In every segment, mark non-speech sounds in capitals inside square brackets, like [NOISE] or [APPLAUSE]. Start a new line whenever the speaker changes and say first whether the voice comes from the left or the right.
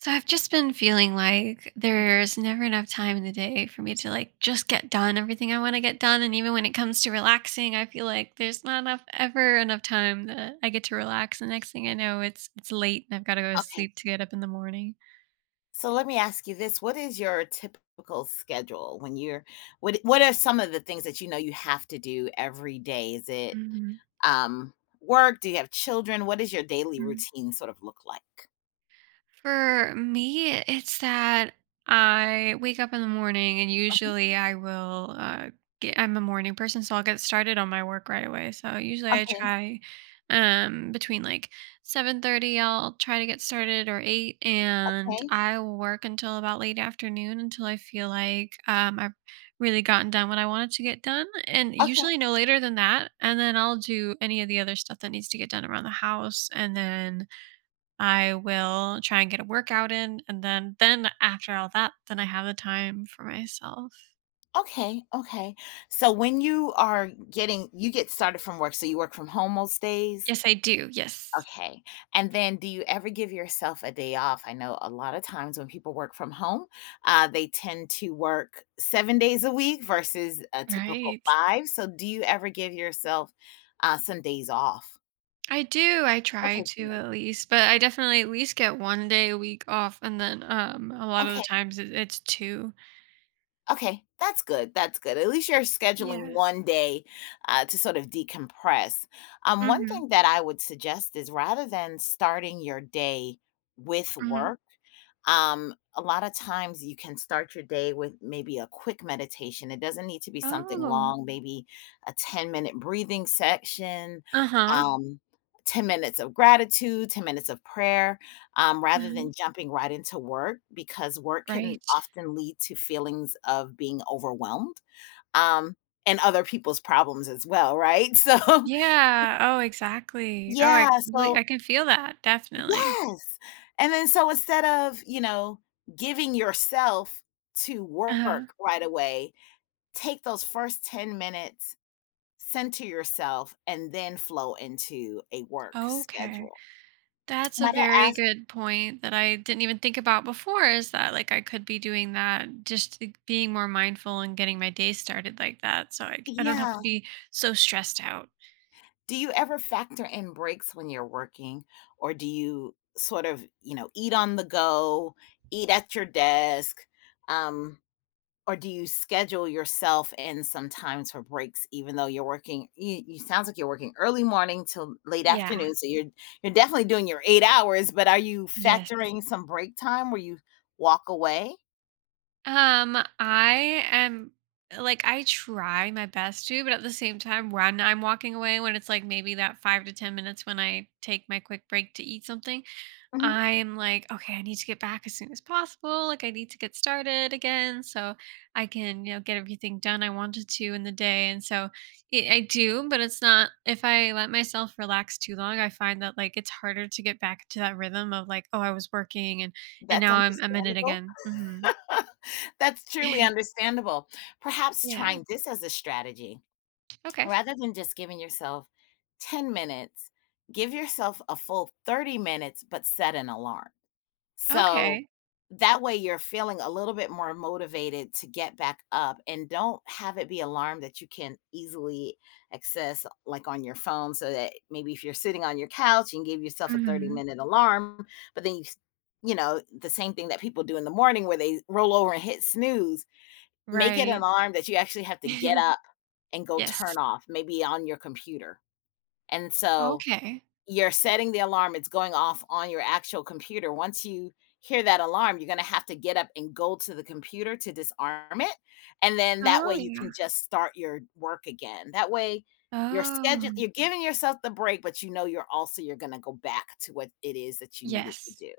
right: So I've just been feeling like there's never enough time in the day for me to like just get done everything I want to get done. And even when it comes to relaxing, I feel like there's not enough ever enough time that I get to relax. The next thing I know, it's late and I've got to go to
left: Okay.
right: sleep to get up in the morning.
left: So let me ask you this. What is your typical schedule when you're what are some of the things that you know you have to do every day? Is it
right: Mhm,
left: um work? Do you have children? What does your daily
right: mhm.
left: routine sort of look like?
right: For me, it's that I wake up in the morning and
left: Mhm.
right: usually I will get, I'm a morning person, so I'll get started on my work right away. So usually I
left: Okay.
right: try between like 7:30 I'll try to get started or 8, and
left: Okay.
right: I will work until about late afternoon until I feel like I've really gotten done what I wanted to get done, and
left: Okay.
right: usually no later than that, and then I'll do any of the other stuff that needs to get done around the house, and then I will try and get a workout in, and then after all that, then I have the time for myself.
left: Okay. Okay. So when you are getting you get started from work, so you work from home most days?
right: Yes, I do, yes.
left: Okay. And then do you ever give yourself a day off? I know a lot of times when people work from home, they tend to work 7 days a week versus a typical
right: Right.
left: five. So do you ever give yourself some days off?
right: I do, I try
left: Okay.
right: to
left: Good.
right: at least, but I definitely at least get 1 day a week off, and then, a lot of the
left: Okay.
right: times it's 2.
left: Okay, that's good. That's good. At least you're scheduling
right: Yeah.
left: one day to sort of decompress. One
right: Mhm,
left: thing that I would suggest is rather than starting your day with
right: mhm.
left: work, a lot of times you can start your day with maybe a quick meditation. It doesn't need to be something
right: Oh.
left: long, maybe a 10-minute breathing section,
right: Uh-huh.
left: um, 10 minutes of gratitude, 10 minutes of prayer rather than
right: Mhm.
left: jumping right into work because work can
right: Right.
left: often lead to feelings of being overwhelmed um, and other people's problems as well, right? [LAUGHS] So,
right: Yeah, oh, exactly. Oh, I
left: yeah,
right: completely.
left: so
right: I can feel that, definitely.
left: yes. And then, so instead of, you know, giving yourself to
right: Uh-huh.
left: work right away, take those first 10 minutes, center yourself, and then flow into a work
right: Okay.
left: schedule.
right: That's a
left: Might I
right: very
left: ask?
right: good point that I didn't even think about before, is that like I could be doing that, just like being more mindful and getting my day started like that, so I don't have
left: Yeah.
right: to be so stressed out.
left: Do you ever factor in breaks when you're working, or do you sort of, you know, eat on the go, eat at your desk, um, or do you schedule yourself in sometimes for breaks, even though you're working? You sounds like you're working early morning till late
right: Yeah.
left: afternoon, so you're definitely doing your 8 hours. But are you
right: Yes.
left: factoring some break time where you walk away?
right: I am like I try my best to, but at the same time when I'm walking away, when it's like maybe that 5 to 10 minutes when I take my quick break to eat something,
left: Mhm.
right: I'm like, okay, I need to get back as soon as possible. Like, I need to get started again so I can, you know, get everything done I wanted to in the day. And so it, I do, but it's not, if I let myself relax too long, I find that like it's harder to get back to that rhythm of like, oh, I was working, and
left: That's
right: now I'm in it
left: understandable.
right: again. Hmm.
left: [LAUGHS] That's truly
right: [LAUGHS]
left: understandable. Perhaps
right: yeah.
left: trying this as a strategy.
right: Okay.
left: Rather than just giving yourself 10 minutes, give yourself a full 30 minutes, but set an alarm. So
right: Okay.
left: that way you're feeling a little bit more motivated to get back up and don't have it be alarm that you can easily access like on your phone so that maybe if you're sitting on your couch you can give yourself a 30
right: Hmm.
left: minute alarm, but then you know, the same thing that people do in the morning where they roll over and hit snooze. Make it an
right: Right.
left: alarm that you actually have to get
right: [LAUGHS]
left: up and go turn
right: yes.
left: off, maybe on your computer. And so
right: Okay.
left: you're setting the alarm, it's going off on your actual computer. Once you hear that alarm, you're gonna have to get up and go to the computer to disarm it. And then that way
right: Oh,
left: you can
right: yeah.
left: just start your work again. That way
right: Oh,
left: you're giving yourself the break, but you know you're gonna go back to what it is that you needed to
right: yes.
left: do.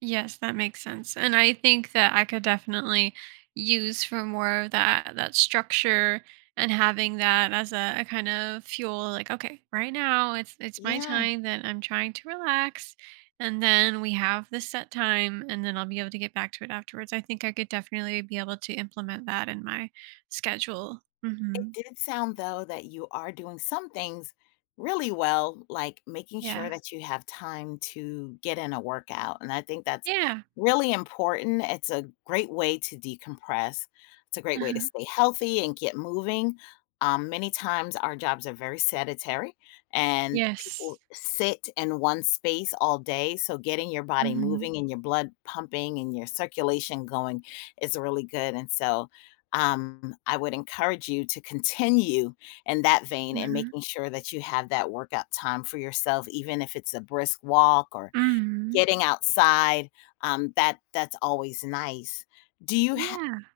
right: Yes, that makes sense. And I think that I could definitely use for more of that structure, and having that as a kind of fuel, like, okay, right now it's my
left: Yeah.
right: time that I'm trying to relax. And then we have this set time and then I'll be able to get back to it afterwards. I think I could definitely be able to implement that in my schedule. Hmm.
left: It did sound, though, that you are doing some things really well, like making
right: Yeah.
left: sure that you have time to get in a workout. And I think that's
right: Yeah.
left: really important. It's a great way to decompress, it's a great way to
right: uh
left: stay healthy and get moving. Many times, our jobs are very sedentary and people
right: Yes.
left: sit in one space all day. So, getting your body
right: Hmm.
left: moving and your blood pumping and your circulation going is really good. And so, I would encourage you to continue in that vein and
right: Hmm.
left: making sure that you have that workout time for yourself, even if it's a brisk walk or
right: Hmm.
left: getting outside. That's always nice. Do you ha-
right: Yeah.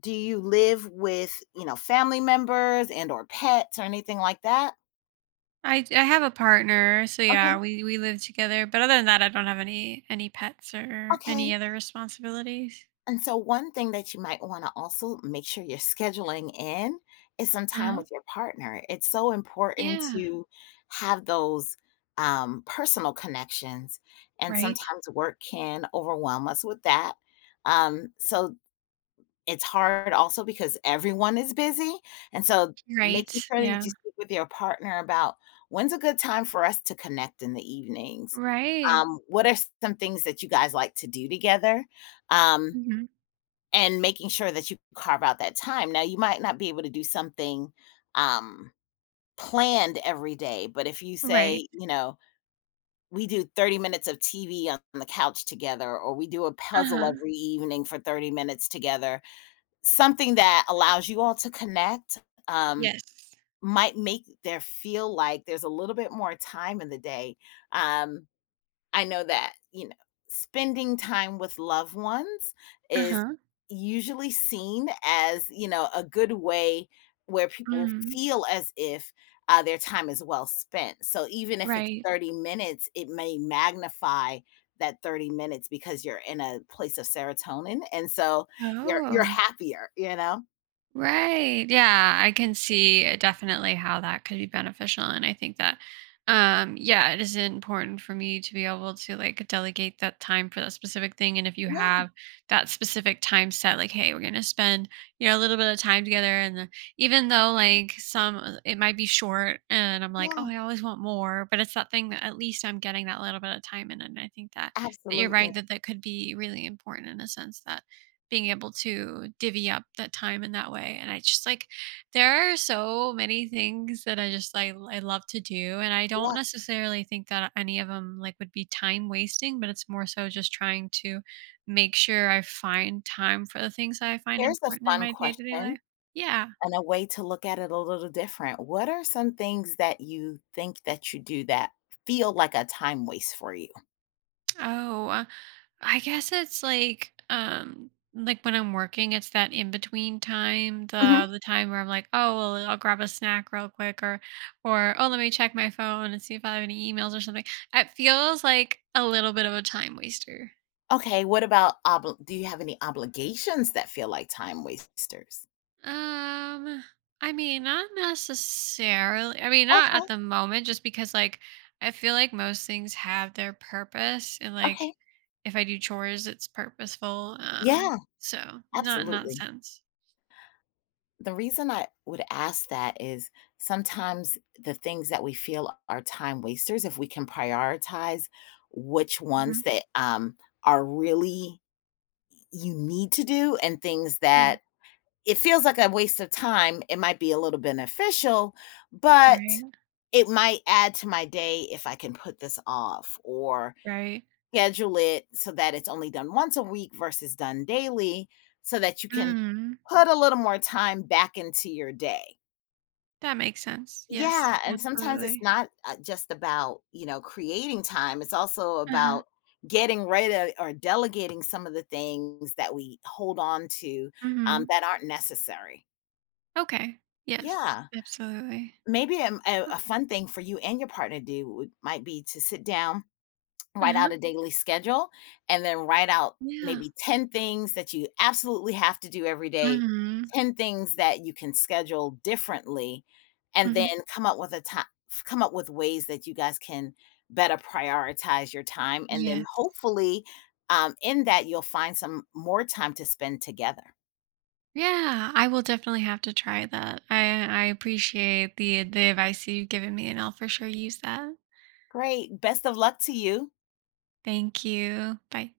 left: do you live with, you know, family members and or pets or anything like that?
right: I have a partner, so
left: Okay,
right: yeah, we live together. But other than that, I don't have any pets or any
left: okay.
right: other responsibilities.
left: And so one thing that you might wanna also make sure you're scheduling in is some time
right: Uh-huh.
left: with your partner. It's so important
right: Yeah.
left: to have those, personal connections, and
right: Right.
left: sometimes work can overwhelm us with that. So it's hard also because everyone is busy, and so
right: Right.
left: making sure that
right: Yeah.
left: you speak with your partner about when's a good time for us to connect in the evenings?
right: Right.
left: What are some things that you guys like to do together? Um,
right: Hmm.
left: and making sure that you carve out that time. Now, you might not be able to do something um, planned every day, but if you
right: Right.
left: say, you know, we do 30 minutes of TV on the couch together, or we do a
right: Uh
left: puzzle
right: huh.
left: every evening for 30 minutes together, something that allows you all to connect um,
right: Yes.
left: might make there feel like there's a little bit more time in the day. Um, I know that, you know, spending time with loved ones
right: Uh
left: is
right: huh.
left: usually seen as, you know, a good way where people
right: Hmm.
left: feel as if, their time is well spent. So even if it's
right: Right.
left: 30 minutes, it may magnify that 30 minutes because you're in a place of serotonin, and so you're
right: Oh.
left: happier, you know?
right: Right. Yeah, I can see definitely how that could be beneficial, and I think that yeah, it is important for me to be able to like delegate that time for that specific thing, and if you
left: Yeah,
right: have that specific time set, like, hey, we're going to spend, you know, a little bit of time together and the, even though like some it might be short and I'm like,
left: yeah,
right: "Oh, I always want more," but it's that thing that at least I'm getting that little bit of time in, and I think that, that you're
left: absolutely.
right: right that that could be really important in a sense that being able to divvy up that time in that way. And I just like, there are so many things that I just like, I love to do. And I
left: Yeah.
right: don't necessarily think that any of them like would be time wasting, but it's more so just trying to make sure I find time for the things that I find
left: Here's a
right: important in
left: fun
right: my day to day
left: question,
right: life. Yeah.
left: and a way to look at it a little different. What are some things that you think that you do that feel like a time waste for you?
right: Oh. I guess it's like when I'm working, it's that in between time,
left: Mhm.
right: the time where I'm like, oh well, I'll grab a snack real quick, or oh let me check my phone and see if I have any emails or something. It feels like a little bit of a time waster.
left: Okay, what about obli do you have any obligations that feel like time wasters?
right: Um, I mean, not necessarily. I mean, not
left: Okay,
right: at the moment, just because like I feel like most things have their purpose, and like
left: okay.
right: if I do chores, it's purposeful.
left: Yeah,
right: So not not
left: absolutely.
right: sense.
left: The reason I would ask that is sometimes the things that we feel are time wasters, if we can prioritize which ones that, are really you need to do, and things
right: Yeah,
left: that it feels like a waste of time. It might be a little beneficial, but
right: right,
left: it might add to my day if I can put this off or
right: right.
left: schedule it so that it's only done once a week versus done daily, so that you can
right: Mm,
left: put a little more time back into your day.
right: that makes sense. Yes,
left: Yeah, and sometimes it's
right: absolutely.
left: not just about, you know, creating time, it's also
right: Uh-huh,
left: about getting rid of or delegating some of the things that we hold on to
right: mhm.
left: that aren't necessary.
right: Okay, yes,
left: Yeah.
right: absolutely.
left: Maybe a, a
right: Uh,
left: a fun thing for you and your partner to do would might be to sit down, write
right: uh-huh,
left: out a daily schedule, and then write out
right: yeah.
left: maybe 10 things that you absolutely have to do every day,
right: Mhm,
left: 10 things that you can schedule differently, and then
right: mhm.
left: come up with a time come up with ways that you guys can better prioritize your time. And then
right: Yes.
left: hopefully, in that you'll find some more time to spend together.
right: Yeah, I will definitely have to try that. I appreciate the advice you've given me, and I'll for sure use that.
left: Great. Best of luck to you.
right: Thank you. Bye.